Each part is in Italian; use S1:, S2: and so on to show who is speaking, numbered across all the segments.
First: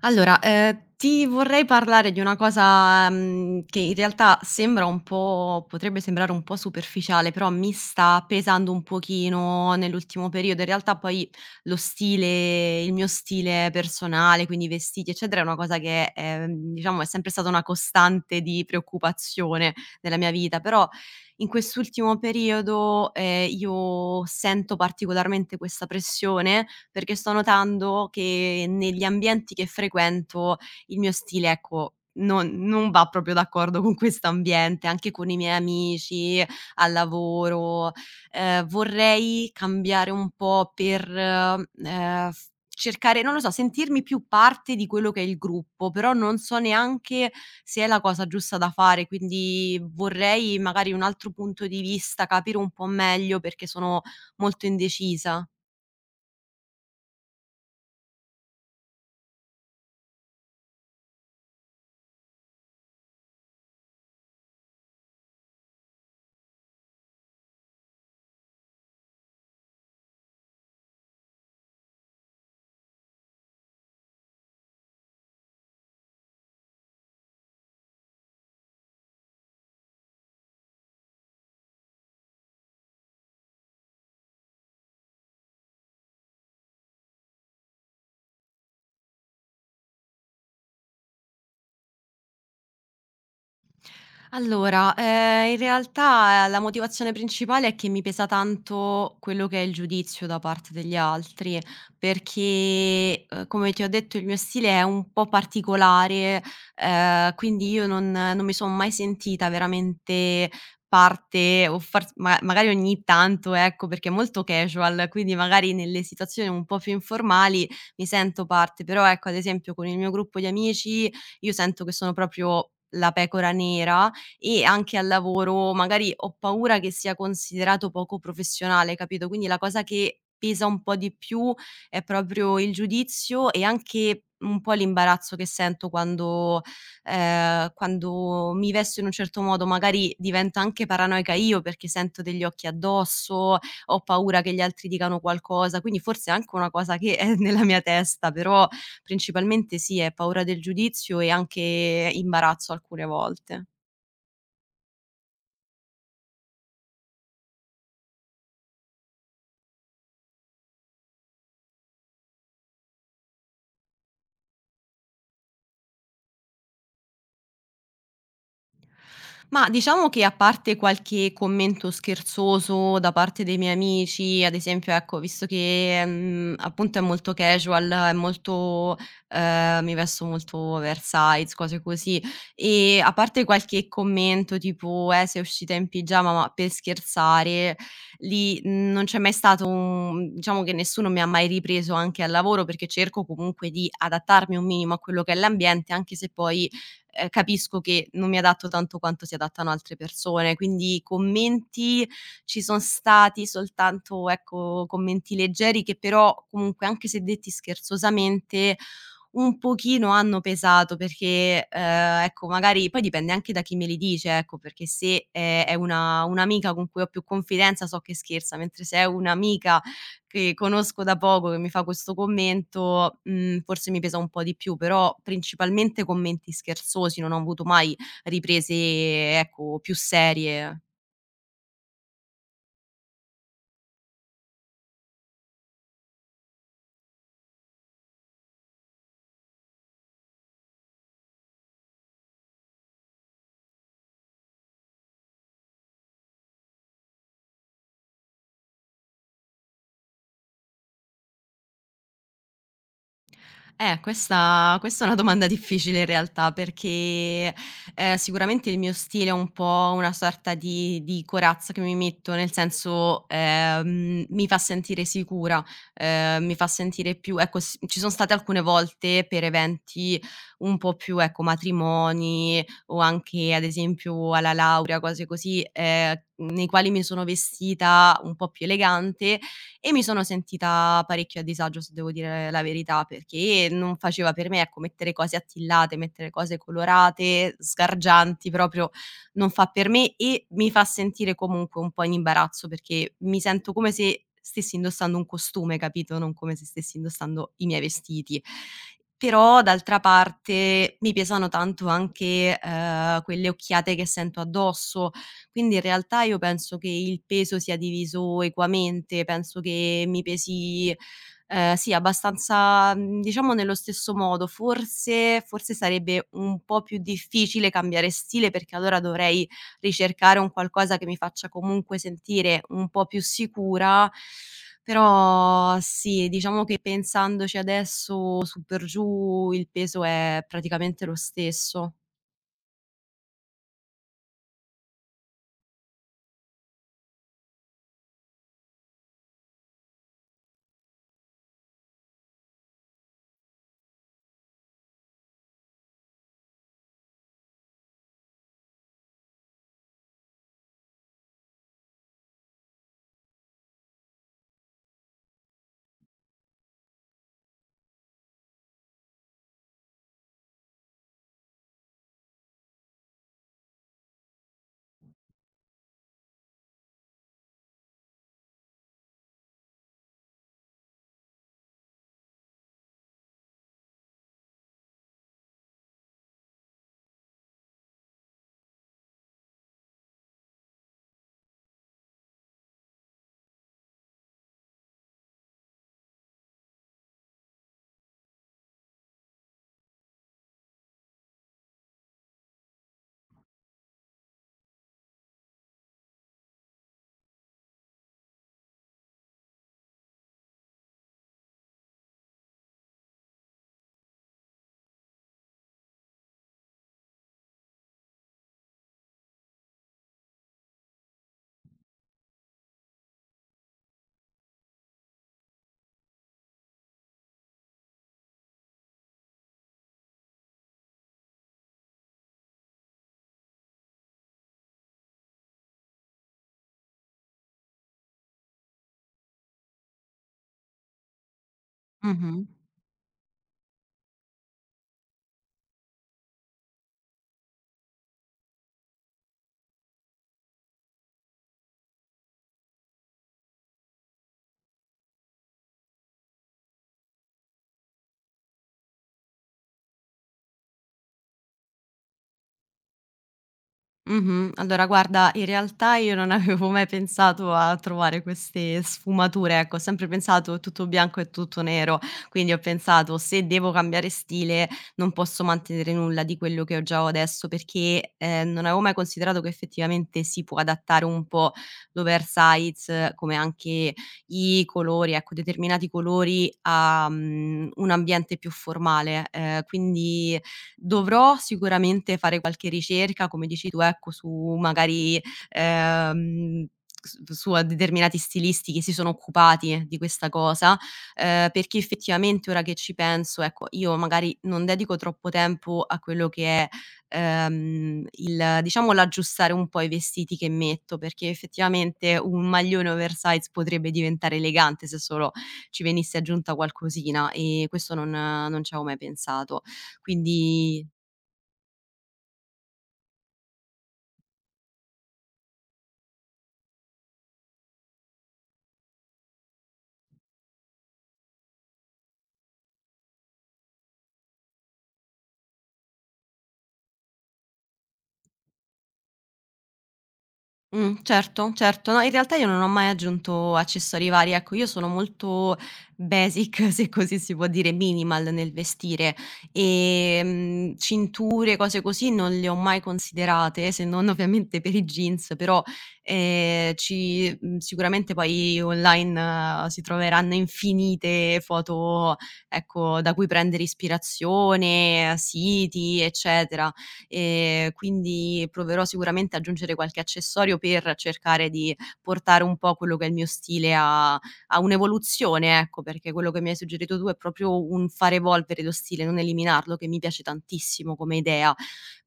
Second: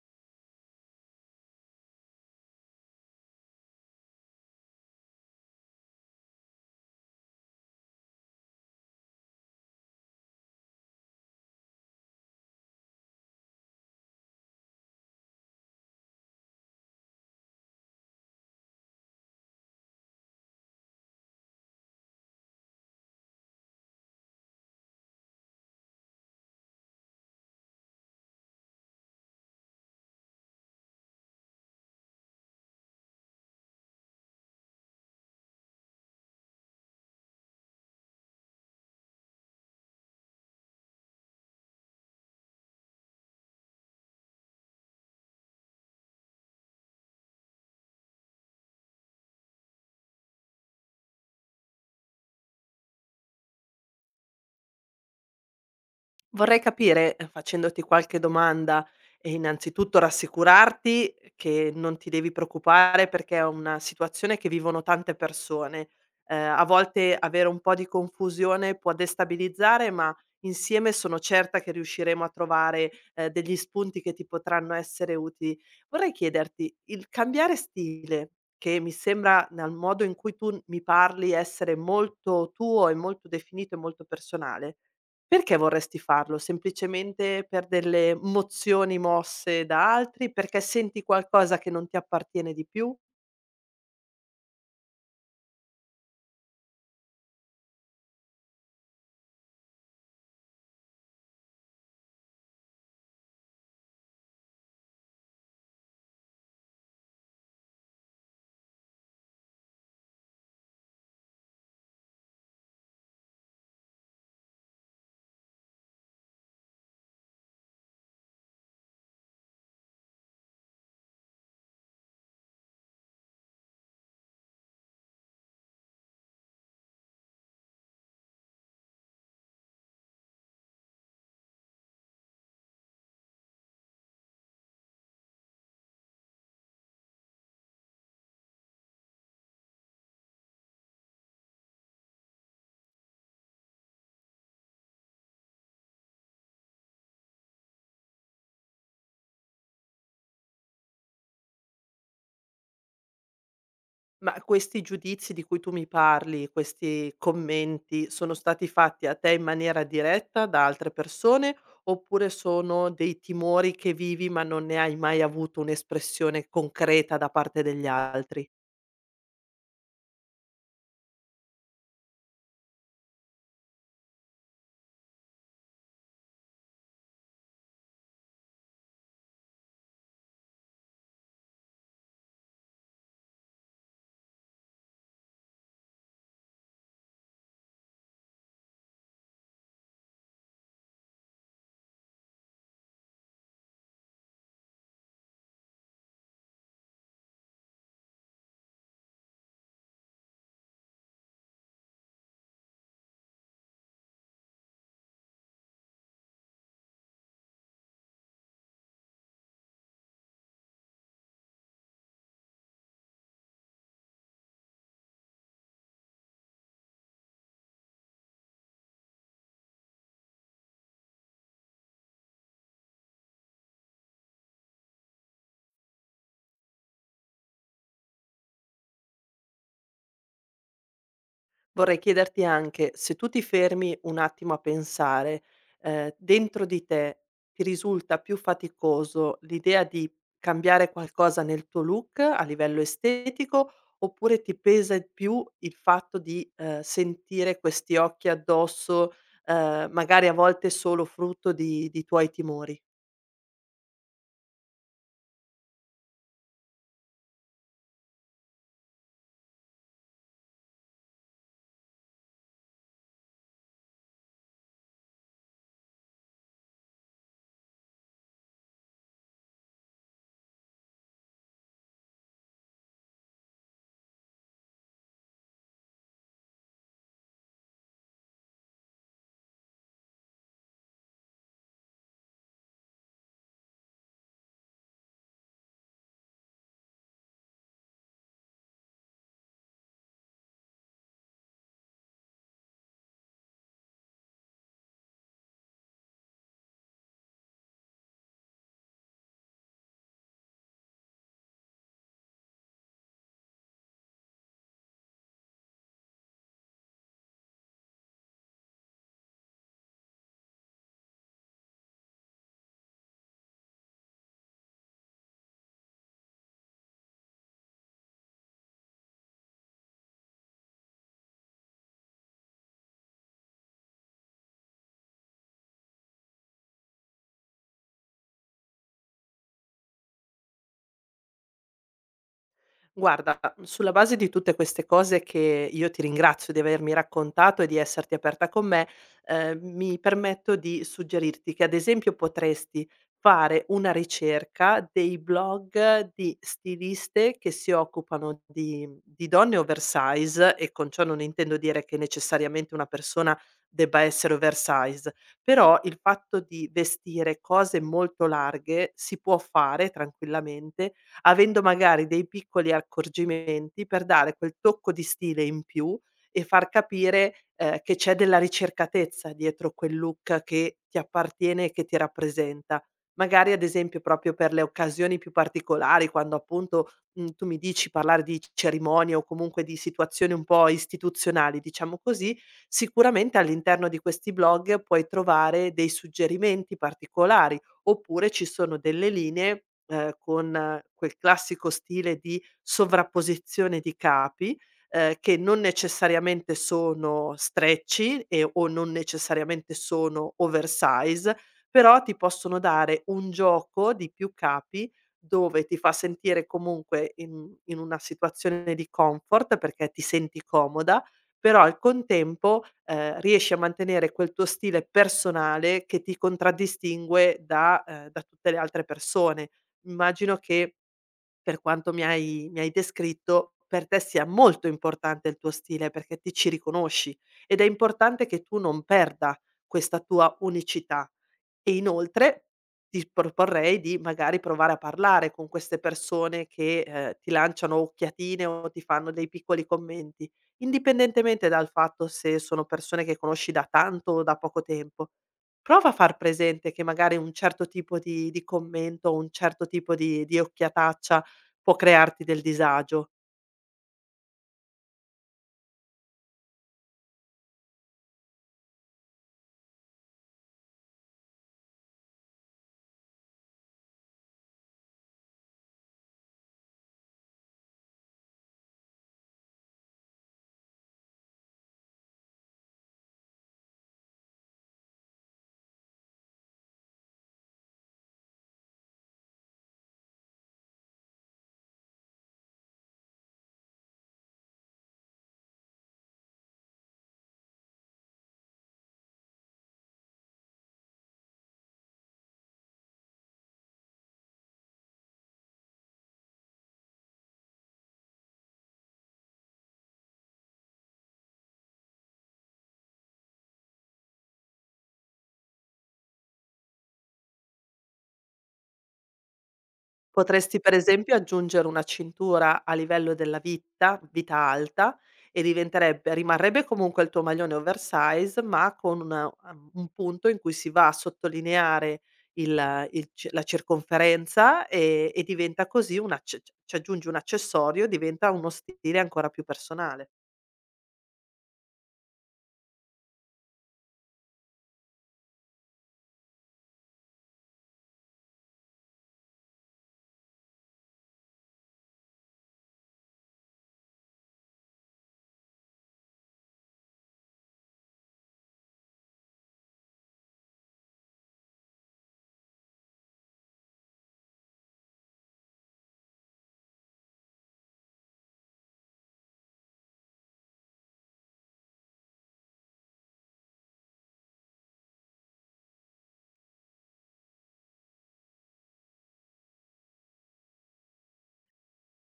S1: Allora, ti vorrei parlare di una cosa, che in realtà sembra un po' potrebbe sembrare un po' superficiale, però mi sta pesando un pochino nell'ultimo periodo. In realtà poi lo stile il mio stile personale, quindi i vestiti eccetera, è una cosa che, diciamo è sempre stata una costante di preoccupazione nella mia vita, però in quest'ultimo periodo, io sento particolarmente questa pressione perché sto notando che negli ambienti che frequento il mio stile, ecco, non va proprio d'accordo con questo ambiente, anche con i miei amici, al lavoro. Vorrei cambiare un po' per, f cercare non lo so, sentirmi più parte di quello che è il gruppo, però non so neanche se è la cosa giusta da fare, quindi vorrei magari un altro punto di vista, capire un po' meglio perché sono molto indecisa.
S2: Vorrei capire, facendoti qualche domanda, innanzitutto rassicurarti che non ti devi preoccupare perché è una situazione che vivono tante persone. A volte avere un po' di confusione può destabilizzare, ma insieme sono certa che riusciremo a trovare, degli spunti che ti potranno essere utili. Vorrei chiederti, il cambiare stile, che mi sembra dal modo in cui tu mi parli essere molto tuo e molto definito e molto personale, perché vorresti farlo? Semplicemente per delle mozioni mosse da altri? Perché senti qualcosa che non ti appartiene di più?
S1: Allora, in realtà, la motivazione principale è che mi pesa tanto quello che è il giudizio da parte degli altri, perché, come ti ho detto il mio stile è un po' particolare, quindi io non mi son mai sentita veramente parte o far s ma magari ogni tanto, ecco, perché è molto casual, quindi magari nelle situazioni un po' più informali mi sento parte, però ecco, ad esempio con il mio gruppo di amici io sento che sono proprio la pecora nera e anche al lavoro magari ho paura che sia considerato poco professionale, capito? Quindi la cosa che pesa un po' di più è proprio il giudizio e anche un po' l'imbarazzo che sento quando, quando mi vesto in un certo modo, magari divento anche paranoica io perché sento degli occhi addosso, ho paura che gli altri dicano qualcosa, quindi forse è anche una cosa che è nella mia testa, però principalmente sì, è paura del giudizio e anche imbarazzo alcune volte.
S2: Ma questi giudizi di cui tu mi parli, questi commenti, sono stati fatti a te in maniera diretta da altre persone oppure sono dei timori che vivi ma non ne hai mai avuto un'espressione concreta da parte degli altri?
S1: Ma diciamo che a parte qualche commento scherzoso da parte dei miei amici, ad esempio, ecco, visto che, appunto è molto casual, è molto mi vesto molto oversize, cose così, e a parte qualche commento tipo: sei uscita in pigiama", ma per scherzare, non c'è mai stato un diciamo che nessuno mi ha mai ripreso anche al lavoro, perché cerco comunque di adattarmi un minimo a quello che è l'ambiente, anche se poi capisco che non mi adatto tanto quanto si adattano altre persone, quindi i commenti ci son stati soltanto, ecco, commenti leggeri che però comunque, anche se detti scherzosamente, un pochino hanno pesato perché, ecco, magari poi dipende anche da chi me li dice, ecco, perché se è una un'amica con cui ho più confidenza so che scherza, mentre se è un'amica che conosco da poco che mi fa questo commento, forse mi pesa un po' di più, però principalmente commenti scherzosi, non ho avuto mai riprese, ecco, più serie.
S2: Vorrei chiederti anche se tu ti fermi un attimo a pensare, dentro di te ti risulta più faticoso l'idea di cambiare qualcosa nel tuo look a livello estetico, oppure ti pesa di più il fatto di, sentire questi occhi addosso, magari a volte solo frutto di tuoi timori?
S1: Questa è una domanda difficile in realtà perché, sicuramente il mio stile è un po' una sorta di corazza che mi metto, nel senso, mi fa sentire sicura, mi fa sentire più ecco, s ci sono state alcune volte per eventi un po' più, ecco, matrimoni o anche ad esempio alla laurea, cose così, nei quali mi sono vestita un po' più elegante e mi sono sentita parecchio a disagio, se devo dire la verità, perché non faceva per me, ecco, mettere cose attillate, mettere cose colorate, sgargianti, proprio non fa per me e mi fa sentire comunque un po' in imbarazzo perché mi sento come se stessi indossando un costume, capito? Non come se stessi indossando i miei vestiti. Però d'altra parte mi pesano tanto anche quelle occhiate che sento addosso, quindi in realtà io penso che il peso sia diviso equamente, penso che mi pesi, sì abbastanza, diciamo nello stesso modo. Forse sarebbe un po' più difficile cambiare stile, perché allora dovrei ricercare un qualcosa che mi faccia comunque sentire un po' più sicura, però sì, diciamo che pensandoci adesso su per giù il peso è praticamente lo stesso.
S2: Guarda, sulla base di tutte queste cose che io ti ringrazio di avermi raccontato e di esserti aperta con me, mi permetto di suggerirti che ad esempio potresti fare una ricerca dei blog di stiliste che si occupano di donne oversize e con ciò non intendo dire che necessariamente una persona debba essere oversize, però il fatto di vestire cose molto larghe si può fare tranquillamente avendo magari dei piccoli accorgimenti per dare quel tocco di stile in più e far capire, che c'è della ricercatezza dietro quel look che ti appartiene e che ti rappresenta. Magari ad esempio proprio per le occasioni più particolari, quando appunto, mhmm, tu mi dici parlare di cerimonie o comunque di situazioni un po' istituzionali, diciamo così, sicuramente all'interno di questi blog puoi trovare dei suggerimenti particolari, oppure ci sono delle linee. Con quel classico stile di sovrapposizione di capi, che non necessariamente sono stretchy e o non necessariamente sono oversize, però ti possono dare un gioco di più capi, dove ti fa sentire comunque in una situazione di comfort, perché ti senti comoda, però al contempo, riesci a mantenere quel tuo stile personale che ti contraddistingue da da tutte le altre persone. Immagino che, per quanto mi hai descritto, per te sia molto importante il tuo stile perché ti ci riconosci ed è importante che tu non perda questa tua unicità. E inoltre
S1: Mh-mh.
S2: ti proporrei di magari provare a parlare con queste persone che, ti lanciano occhiatine o ti fanno dei piccoli commenti, indipendentemente dal fatto se sono persone che conosci da tanto o da poco tempo. Prova a far presente che magari un certo tipo di commento o un certo tipo di occhiataccia può crearti del disagio.
S1: Mh-mh. Allora guarda, in realtà io non avevo mai pensato a trovare queste sfumature, ecco, ho sempre pensato tutto bianco e tutto nero, quindi ho pensato: "Se devo cambiare stile non posso mantenere nulla di quello che ho già adesso", perché, non avevo mai considerato che effettivamente si può adattare un po' l'oversize, come anche i colori, ecco, determinati colori a, un ambiente più formale. Quindi dovrò sicuramente fare qualche ricerca, come dici tu, ecco, su magari, ehm, s su a determinati stilisti che si sono occupati di questa cosa, perché effettivamente ora che ci penso, ecco, io magari non dedico troppo tempo a quello che è, il diciamo l'aggiustare un po' i vestiti che metto, perché effettivamente un maglione oversize potrebbe diventare elegante se solo ci venisse aggiunta qualcosina e questo non ci avevo mai pensato.
S2: Potresti per
S1: Quindi
S2: esempio aggiungere una cintura a livello della vita alta e diventerebbe rimarrebbe comunque il tuo maglione oversize, ma con una un punto in cui si va a sottolineare il c la circonferenza, e diventa così un acc c ci aggiungi un accessorio, diventa uno stile ancora più personale.
S1: certo, certo. No, in realtà io non ho mai aggiunto accessori vari, ecco, io sono molto basic, se così si può dire, minimal nel vestire e cinture, cose così non le ho mai considerate, se non ovviamente per i jeans, però sicuramente poi online si troveranno infinite foto, ecco, da cui prendere ispirazione, siti, eccetera. Quindi proverò sicuramente ad aggiungere qualche accessorio per cercare di portare un po' quello che è il mio stile a un'evoluzione, ecco, perché quello che mi hai suggerito tu è proprio un far evolvere lo stile, non eliminarlo, che mi piace tantissimo come idea.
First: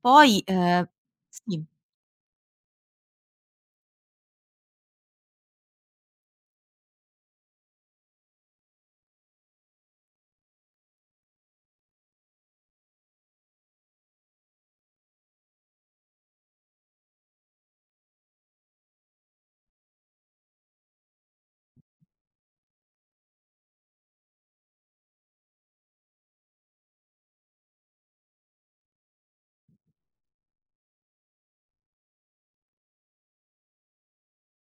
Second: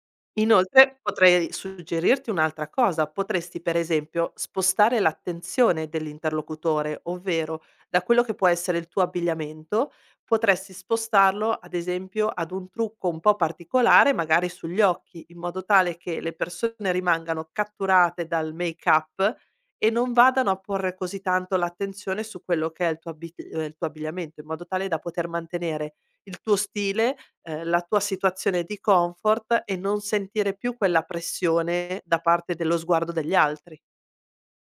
S1: Poi,
S2: Inoltre potrei
S1: sì.
S2: suggerirti un'altra cosa, potresti per esempio spostare l'attenzione dell'interlocutore, ovvero da quello che può essere il tuo abbigliamento, potresti spostarlo ad esempio ad un trucco un po' particolare, magari sugli occhi, in modo tale che le persone rimangano catturate dal make-up e non vadano a porre così tanto l'attenzione su quello che è il tuo il tuo abbigliamento, in modo tale da poter mantenere il tuo stile, la tua situazione di comfort e non sentire più quella pressione da parte dello sguardo degli altri.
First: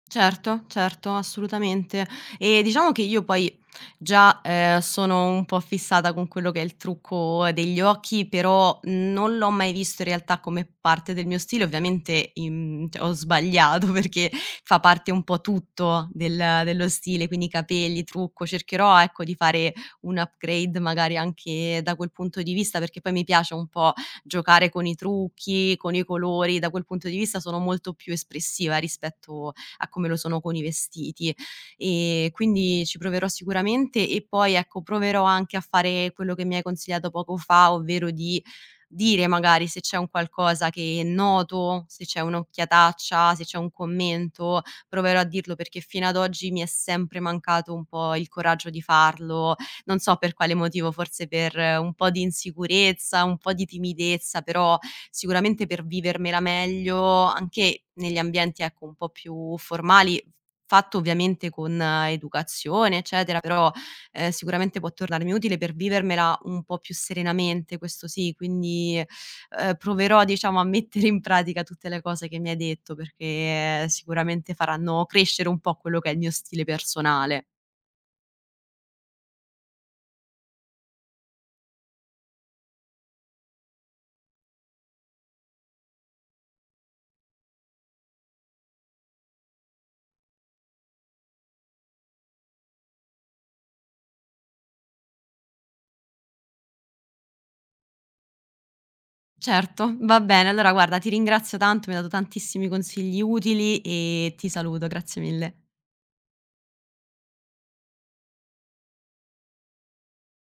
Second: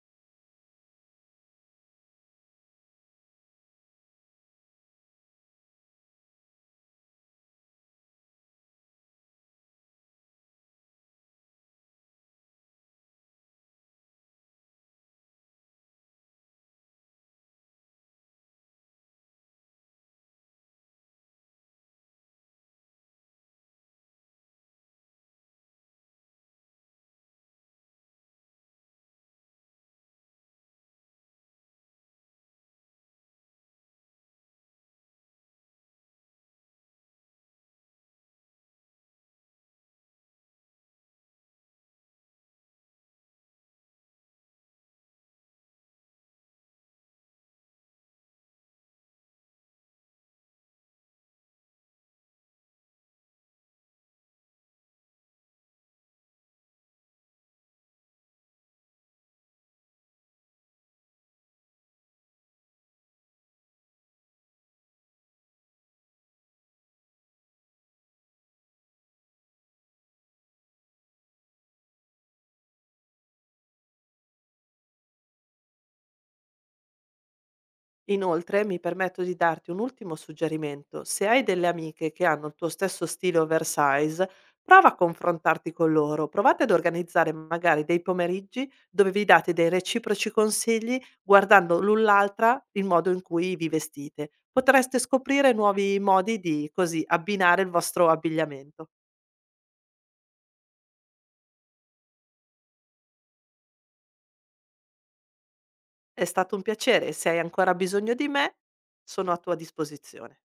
S1: Certo, certo, assolutamente. E diciamo che io poi già, sono un po' fissata con quello che è il trucco degli occhi, però non l'ho mai visto in realtà come parte del mio stile. Ovviamente, im cioè ho sbagliato perché fa parte un po' tutto dello stile, quindi capelli, trucco. Cercherò, ecco, di fare un upgrade magari anche da quel punto di vista, perché poi mi piace un po' giocare con i trucchi, con i colori. Da quel punto di vista sono molto più espressiva rispetto a come lo sono con i vestiti. E quindi ci proverò sicuramente e poi, ecco, proverò anche a fare quello che mi hai consigliato poco fa, ovvero di dire magari se c'è un qualcosa che noto, se c'è un'occhiataccia, se c'è un commento, proverò a dirlo perché fino ad oggi mi è sempre mancato un po' il coraggio di farlo, non so per quale motivo, forse per un po' di insicurezza, un po' di timidezza, però sicuramente per vivermela meglio anche negli ambienti, ecco, un po' più formali, fatto ovviamente con educazione, eccetera, però, sicuramente può tornarmi utile per vivermela un po' più serenamente, questo sì. Quindi, proverò diciamo a mettere in pratica tutte le cose che mi hai detto, perché sicuramente faranno crescere un po' quello che è il mio stile personale.
S2: Inoltre mi permetto di darti un ultimo suggerimento: se hai delle amiche che hanno il tuo stesso stile oversize, prova a confrontarti con loro, provate ad organizzare magari dei pomeriggi dove vi date dei reciproci consigli guardando l'un l'altra il modo in cui vi vestite. Potreste scoprire nuovi modi di, così, abbinare il vostro abbigliamento.
S1: Certo, va bene. Allora guarda, ti ringrazio tanto, mi hai dato tantissimi consigli utili e ti saluto. Grazie mille.
S2: È stato un piacere e se hai ancora bisogno di me, sono a tua disposizione.